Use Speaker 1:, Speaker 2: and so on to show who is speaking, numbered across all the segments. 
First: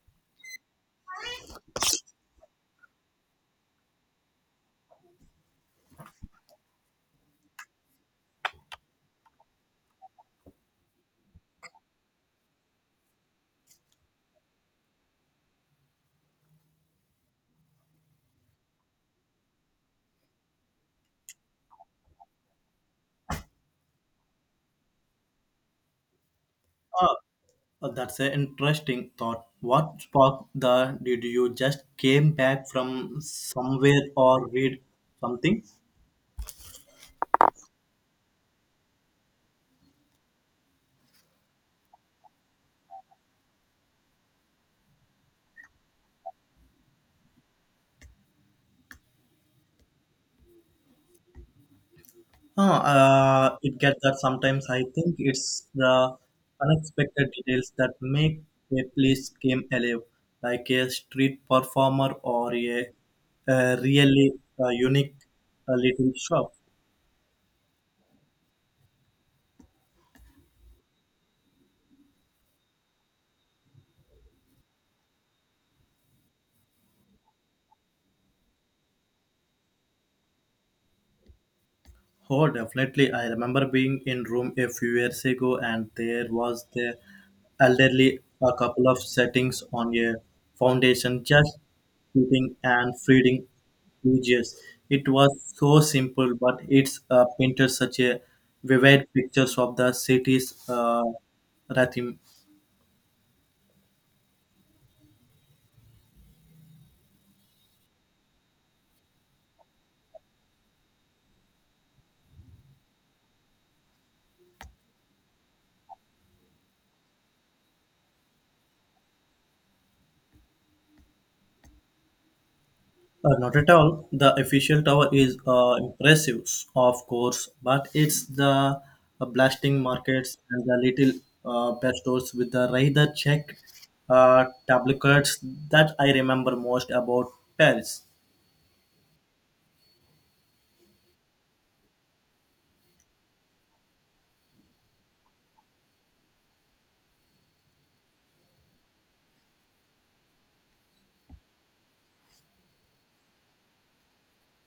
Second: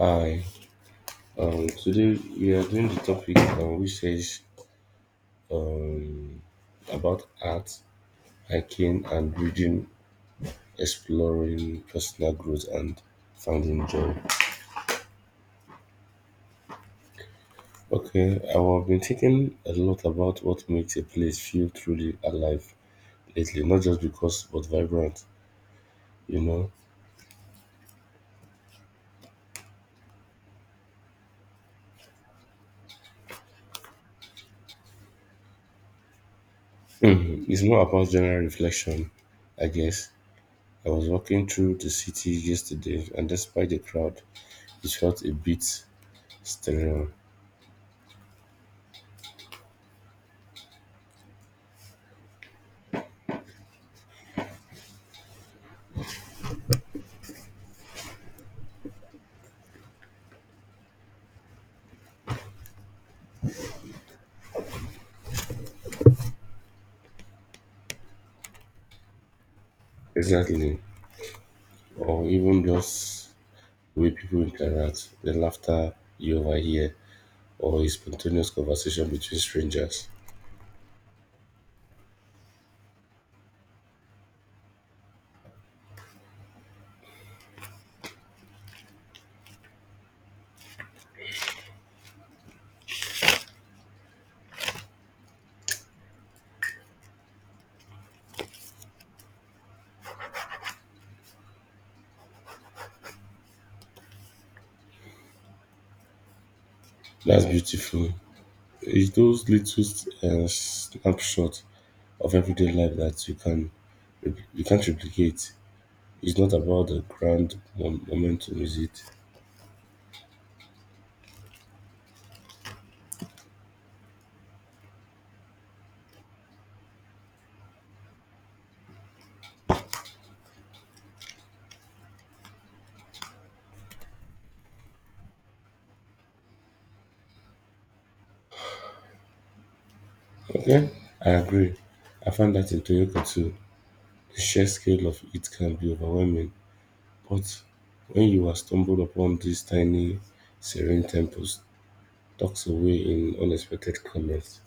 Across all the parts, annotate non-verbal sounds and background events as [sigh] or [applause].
Speaker 1: Hi, today we are doing the topic which says um, about art, hiking, and reading, exploring personal growth, and finding joy. Okay, I have been thinking a lot about what makes a place feel truly alive lately, not just because, but vibrant, you know.
Speaker 2: Ah, that's an interesting thought. What sparked the? Did you just came back from somewhere or read something?
Speaker 1: [clears throat] Mhm. It's more about general reflection, I guess. I was walking through the city yesterday, and despite the crowd, it felt a bit sterile.
Speaker 2: It gets that sometimes. I think it's the unexpected details that make a place come alive, like a street performer or a really unique little shop.
Speaker 1: Exactly. Or even just the way people interact, the laughter you overhear, or a spontaneous conversation between strangers.
Speaker 2: Oh, definitely. I remember being in room a few years ago, and there was the elderly, a couple of settings on a foundation, just eating and feeding pages. It was so simple, but it's painted such a vivid pictures of the city's rhythm.
Speaker 1: That's beautiful. It's those little snapshots of everyday life that you can't replicate. It's not about the grand momentum, is it?
Speaker 2: Not at all. The Eiffel Tower is impressive, of course, but it's the blasting markets and the little best stores with the rather Czech tabloids that I remember most about Paris.
Speaker 1: Okay, I agree. I find that in Toyota too. The sheer scale of it can be overwhelming. But when you are stumbled upon these tiny, serene temples tucked away in unexpected corners,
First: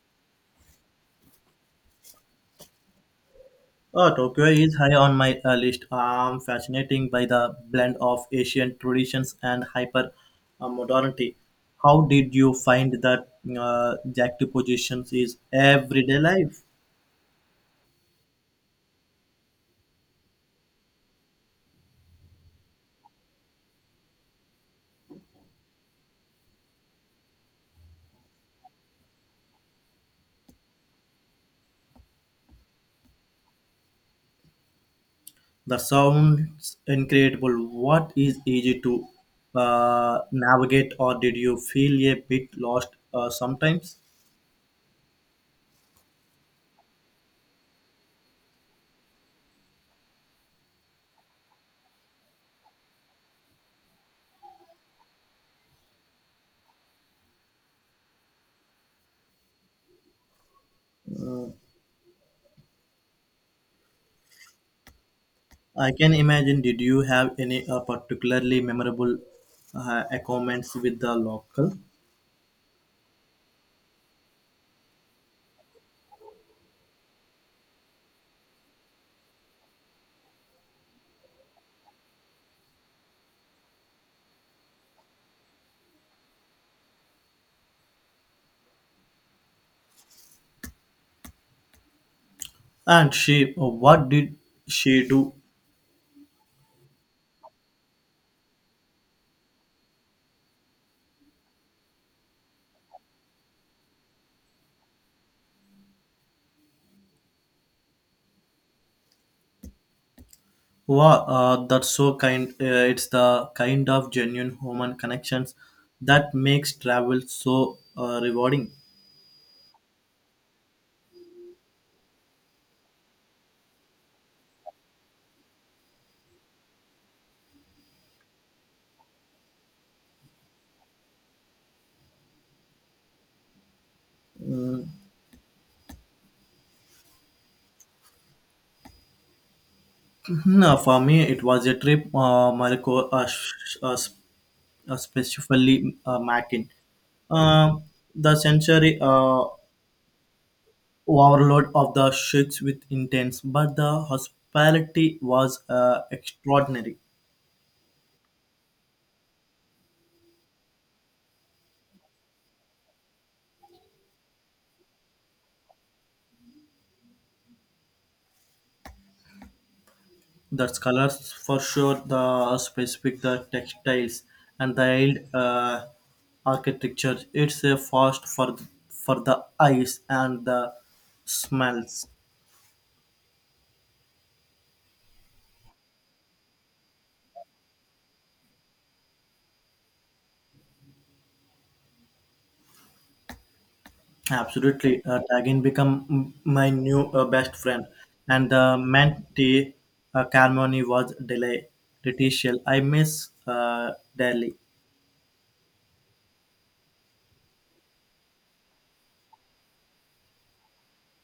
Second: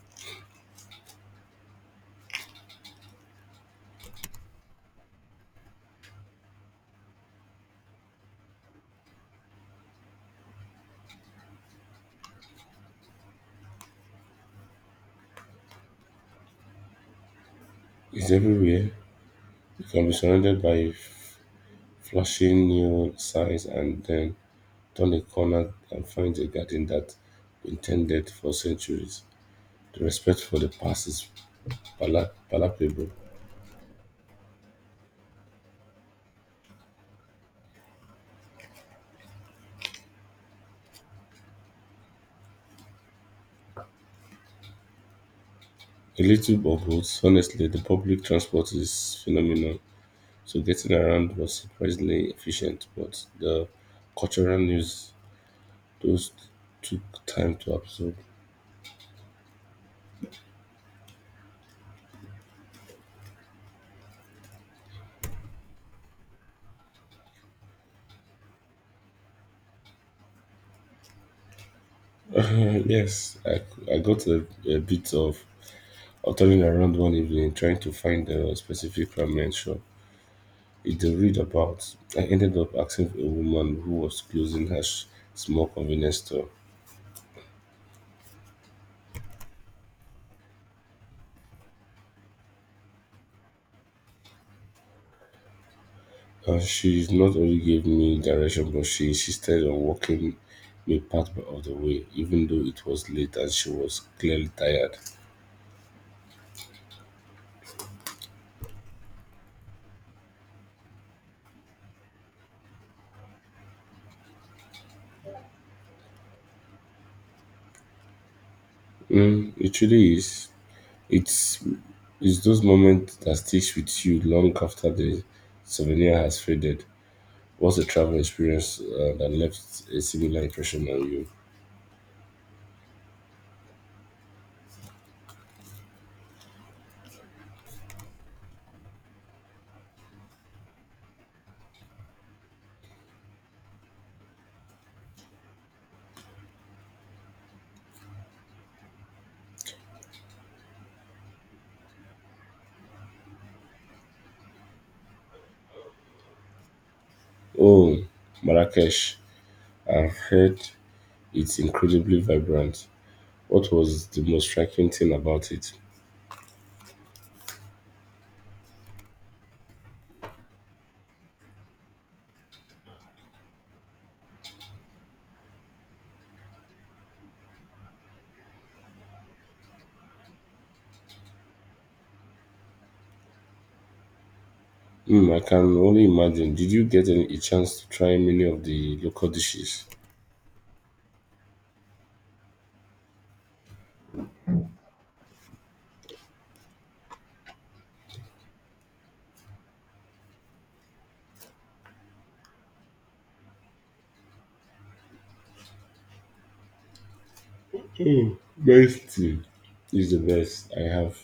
Speaker 2: Tokyo is high on my list. I'm fascinating by the blend of Asian traditions and hyper modernity. How did you find that juxtapositions is everyday life?
Speaker 1: is everywhere. You can be surrounded by flashing neon signs and then turn a corner and find a garden that intended for centuries. The respect for the past is palpable.
Speaker 2: The sounds incredible. What is easy to navigate, or did you feel a bit lost sometimes?
Speaker 1: A little of both. Honestly, the public transport is phenomenal, so getting around was surprisingly efficient. But the cultural news, those took time to absorb. [clears throat]
Speaker 2: I can imagine. Did you have any particularly memorable comments with the local?
Speaker 1: Yes, I got a bit of turning around one evening trying to find a specific ramen shop it to read about. I ended up asking a woman who was closing her small convenience store.
Speaker 2: And she, what did she do?
Speaker 1: And she not only gave me direction, but she insisted on walking me part of the way, even though it was late and she was clearly tired.
Speaker 2: Wow, that's so kind. It's the kind of genuine human connections that makes travel so rewarding.
Speaker 1: Mm, it really is. It's it's those moments that sticks with you long after the souvenir has faded. What's a travel experience that left a similar impression on you?
Speaker 2: No, for me, it was a trip. Morocco, specifically Matin. Uh, the sensory overload of the shakes with intense, but the hospitality was extraordinary.
Speaker 1: Oh, Marrakesh. I've heard it's incredibly vibrant. What was the most striking thing about it?
Speaker 2: The scholars for sure, the specific the textiles and the old architecture. It's a fast for the eyes and the smells.
Speaker 1: Hmm, I can only imagine. Did you get a chance to try many of the local dishes?
Speaker 2: Absolutely, Tagin become my new best friend, and the mentee Carmoni was delay Letitia. I miss Delhi.
Speaker 1: Mm, rice tea is the best.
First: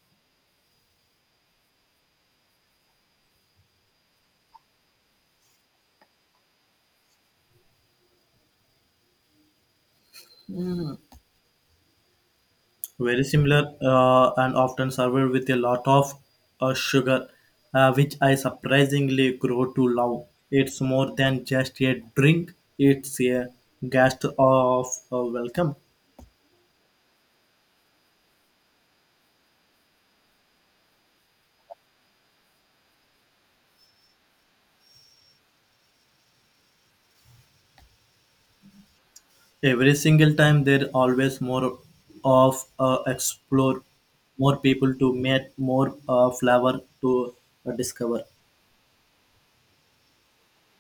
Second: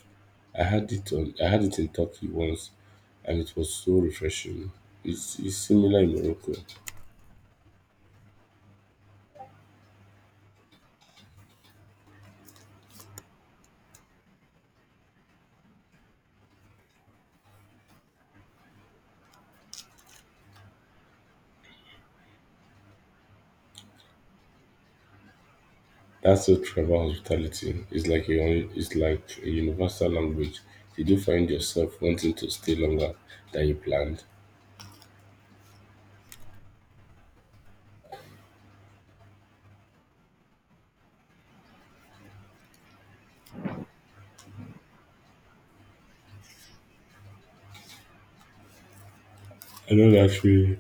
Speaker 1: I had it in Turkey once and it was so refreshing. It's similar in Morocco.
Speaker 2: Very similar and often served with a lot of sugar, which I surprisingly grow to love. It's more than just a drink; it's a guest of welcome.
Speaker 1: That's what travel hospitality. It's like a it's like a universal language. You do find yourself wanting to stay longer than you planned.
Speaker 2: Every single time there always more of explore, more people to meet, more flavor to discover.
Speaker 1: I know that feeling.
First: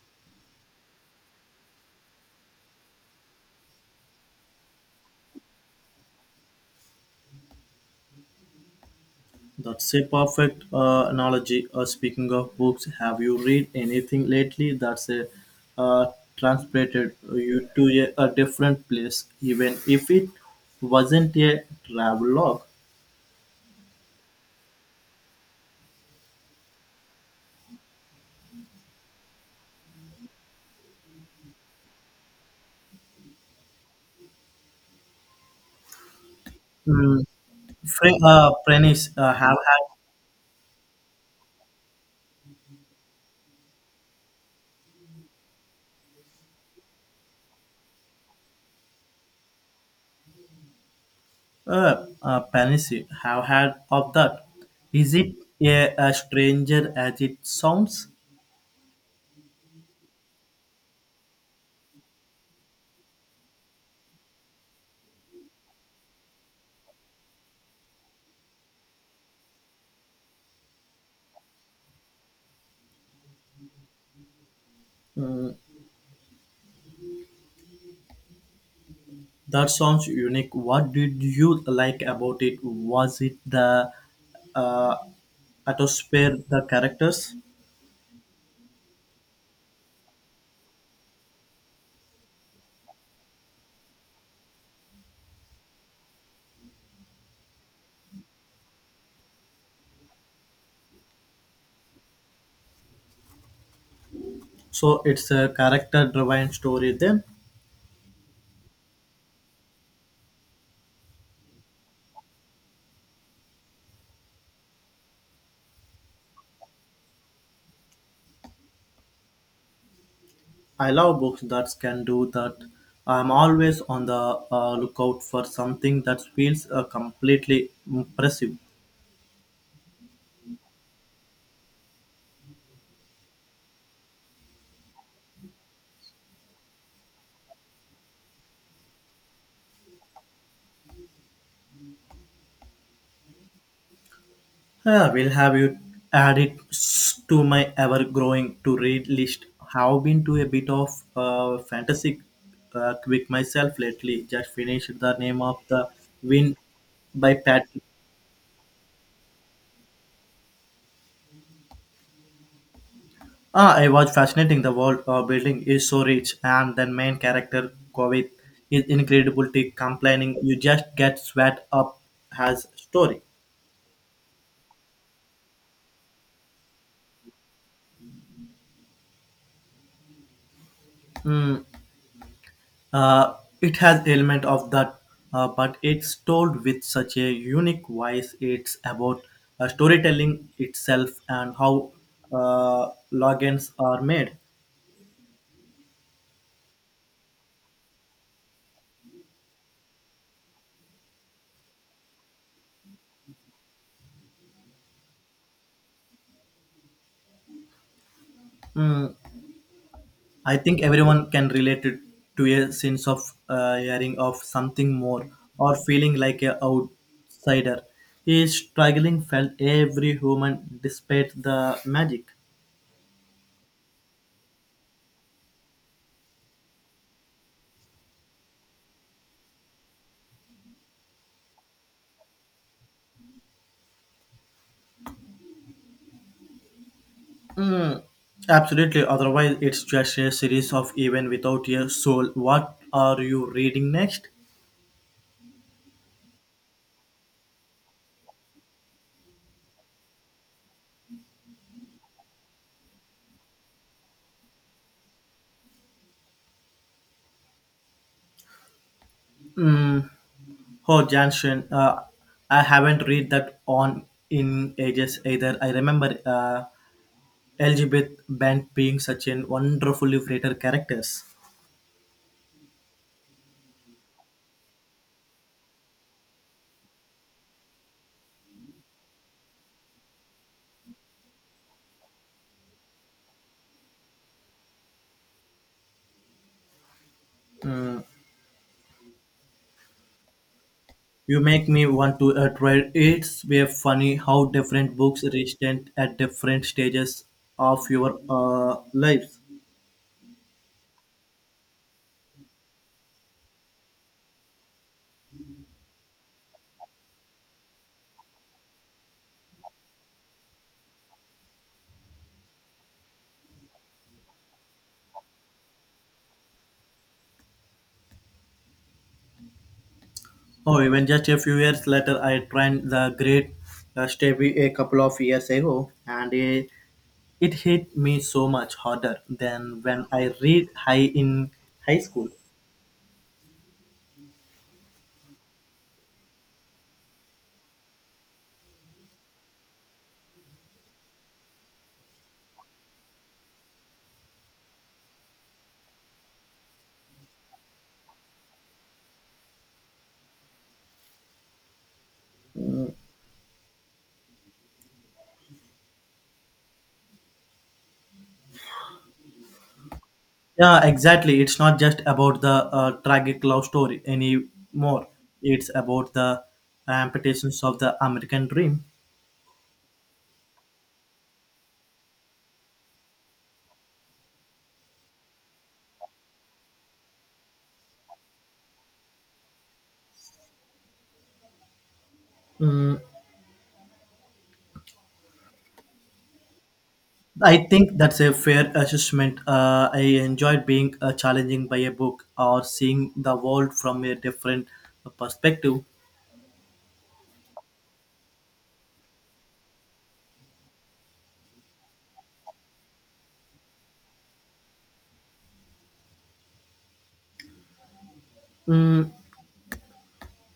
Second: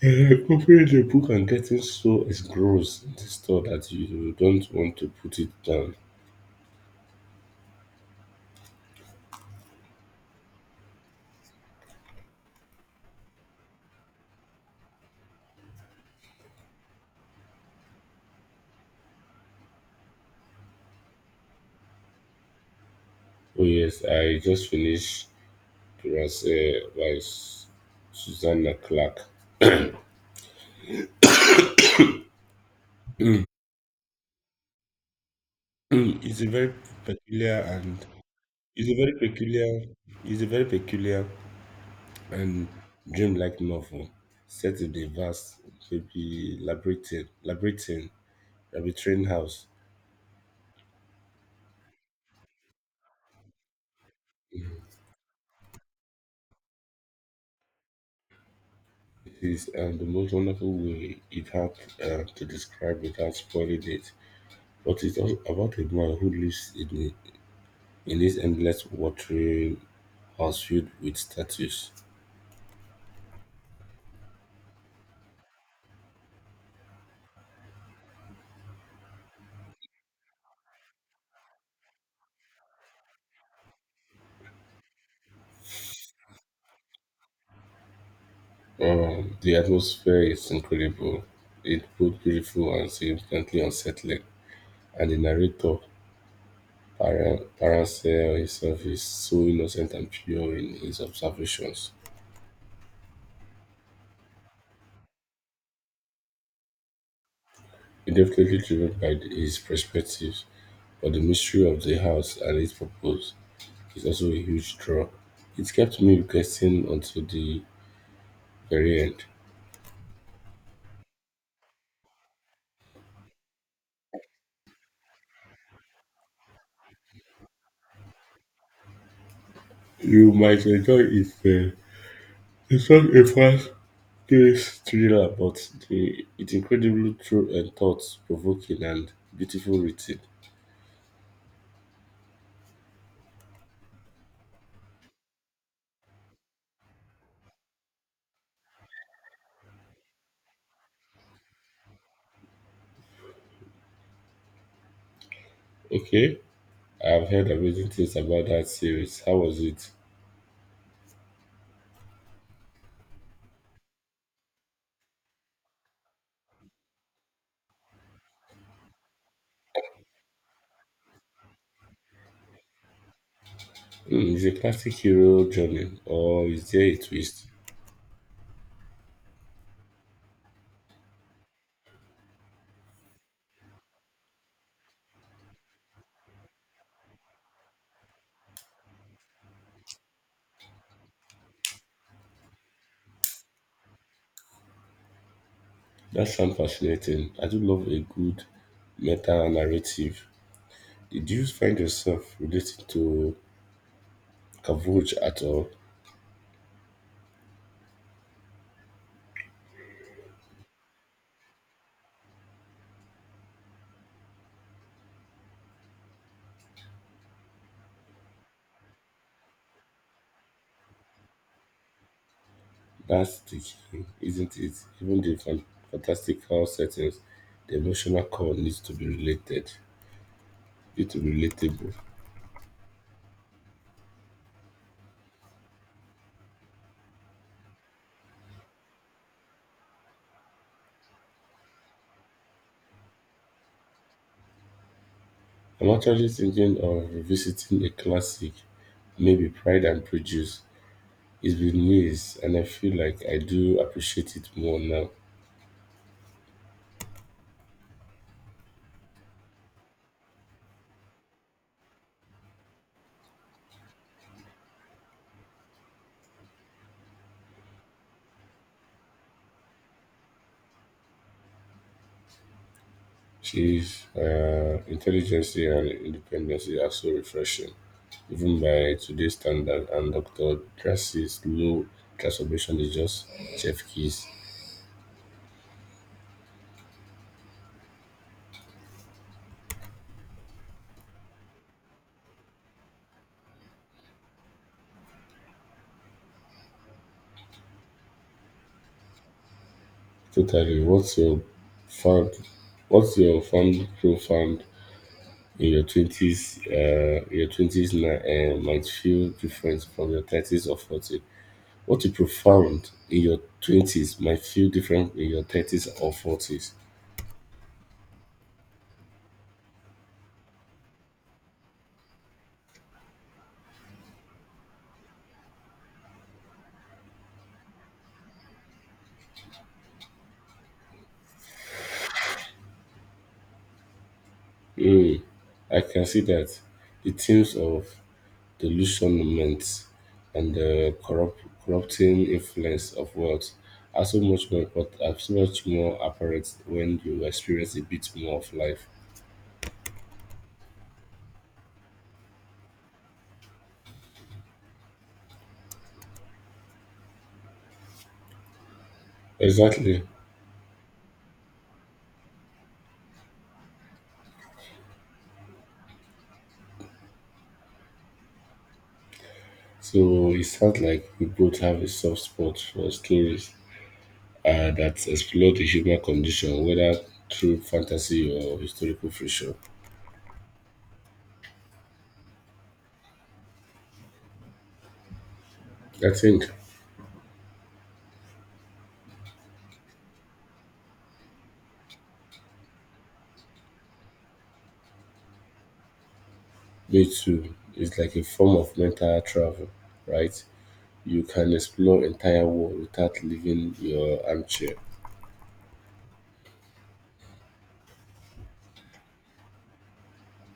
Speaker 1: Yeah, opening the book and getting so engrossed in the story that you don't want to put it down.
Speaker 2: That's a perfect analogy. Speaking of books, have you read anything lately that's uh, transported you to a different place, even if it wasn't a travelogue?
Speaker 1: Oh yes, I just finished Prayers by Susanna Clark. Mm, it's a very
Speaker 2: Mm.
Speaker 1: peculiar and it's a
Speaker 2: Prentice,
Speaker 1: very
Speaker 2: have
Speaker 1: peculiar
Speaker 2: had
Speaker 1: it's a very peculiar and dreamlike novel set in the vast baby labyrinthine house.
Speaker 2: Panisi, have had of that?
Speaker 1: It
Speaker 2: Is it a stranger as it sounds?
Speaker 1: is the most wonderful way it had to describe without spoiling it. But it's also about a man who lives in this endless watering house filled with statues.
Speaker 2: Mm, that sounds unique. What did you like about it? Was it the uh, atmosphere, the characters?
Speaker 1: The atmosphere is incredible. It's both beautiful and significantly unsettling. And the narrator, Paransel himself, is so innocent and pure in his observations.
Speaker 2: So it's a character-driven story. Then
Speaker 1: He's definitely driven by his perspectives, but the mystery of the house and its purpose is also a huge draw. It kept me guessing until the very end.
Speaker 2: I love books that can do that. I'm always on the lookout for something that feels completely impressive.
Speaker 1: You might enjoy it. It's not a fast this thriller, but the it's incredibly true and thought-provoking and beautiful written.
Speaker 2: I will have you add it to my ever-growing to-read list. Have been to a bit of fantasy quick myself lately. Just finished the name of the
Speaker 1: Okay,
Speaker 2: win
Speaker 1: I've
Speaker 2: by
Speaker 1: heard
Speaker 2: Pat.
Speaker 1: amazing things about that series. How was it?
Speaker 2: Ah, I was fascinating. The world building is so rich, and the main character Kovit is incredibly complaining. You just get sweat up as story.
Speaker 1: Mm, is it a classic hero journey or is there a twist?
Speaker 2: Hmm. Uh, it has element of that, but it's told with such a unique voice. It's about storytelling itself and how logins are made.
Speaker 1: That sounds fascinating. I do love a good meta narrative. Did you find yourself related to Cavouge at all?
Speaker 2: Mm, I think everyone can relate it to a sense of hearing of something more or feeling like a outsider. His struggling felt every human despite the magic.
Speaker 1: That's the key, isn't it? Even the fantastical settings, the emotional core needs to be related. It's relatable.
Speaker 2: Absolutely, otherwise, it's just a series of events without a soul. What are you reading next?
Speaker 1: I'm actually thinking of revisiting a classic, maybe Pride and Prejudice. It's been years, and I feel like I do appreciate it more now.
Speaker 2: Hmm. Oh, Jansen, I haven't read that on in ages either. I remember Elizabeth Bent being such a wonderfully creative characters.
Speaker 1: She's intelligence and independence are so refreshing, even by today's standard. And Dr. Darcy's low transformation is just chef keys.
Speaker 2: Mm, you make me want to try. It's way funny how different books resonate at different stages of your lives.
Speaker 1: Totally. Found? What's your found profound in your twenties now might feel different from your thirties or forty. What you profound in your twenties might feel different in your thirties or forties.
Speaker 2: Oh, even just a few years later, I tried the great Stevie a couple of years ago, and it hit me so much harder than when I read high in high school.
Speaker 1: Hmm, I can see that the themes of delusionment and the corrupting influence of wealth are so much more apparent when you experience a bit more of life. Exactly.
Speaker 2: Yeah, exactly. It's not just about the tragic love story anymore. It's about the amputations of the American dream.
Speaker 1: So it sounds like we both have a soft spot for stories that explore the human condition, whether through fantasy or historical fiction. I think
Speaker 2: I think that's a fair assessment. I enjoyed being challenging by a book or seeing the world from a different perspective.
Speaker 1: Me Too is like a form of mental travel, right? You can explore entire world without leaving your armchair.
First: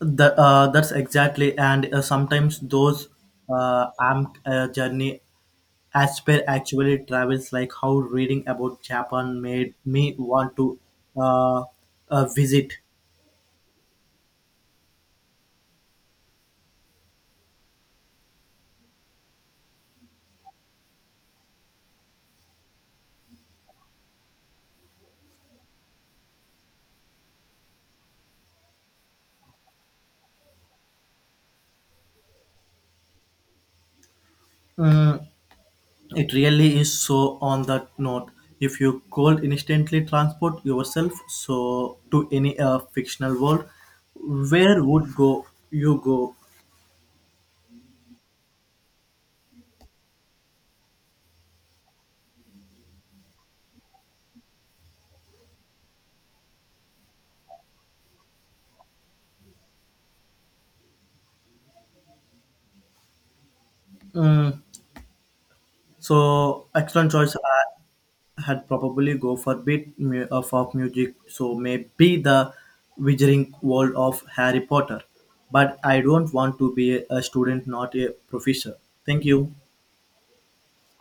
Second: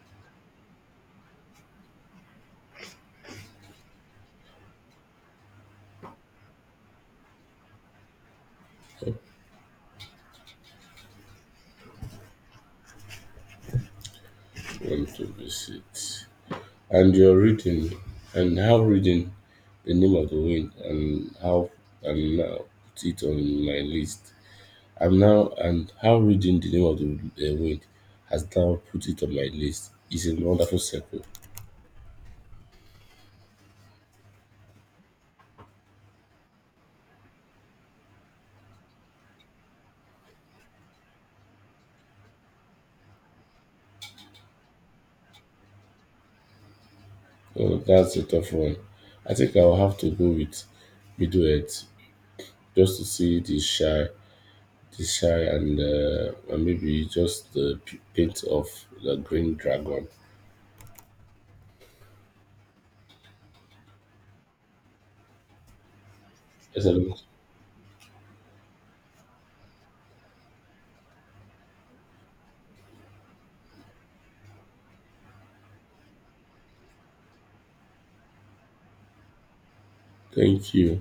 Speaker 2: That's exactly, and sometimes those am journey Asper actually travels, like how reading about Japan made me want to uh, visit.
Speaker 1: Want to visit. And your reading, and how reading The Name of the Wind, and how and now put it on my list. I'm now and how reading The Name of the Wind has now put it on my list is a wonderful circle.
Speaker 2: Mm, it really is so on that note. If you could instantly transport yourself so to any fictional world, where would go you go?
Speaker 1: Oh, that's a tough one. I think I'll have to go with Bedouet just to see the shy, and maybe just the paint of the green dragon. Yes,
Speaker 2: Mm, so excellent
Speaker 1: excellent.
Speaker 2: choice. I had probably go for bit of music. So maybe the wizarding world of Harry Potter. But I don't want to be a student, not a professor. Thank you.
Speaker 1: Thank you.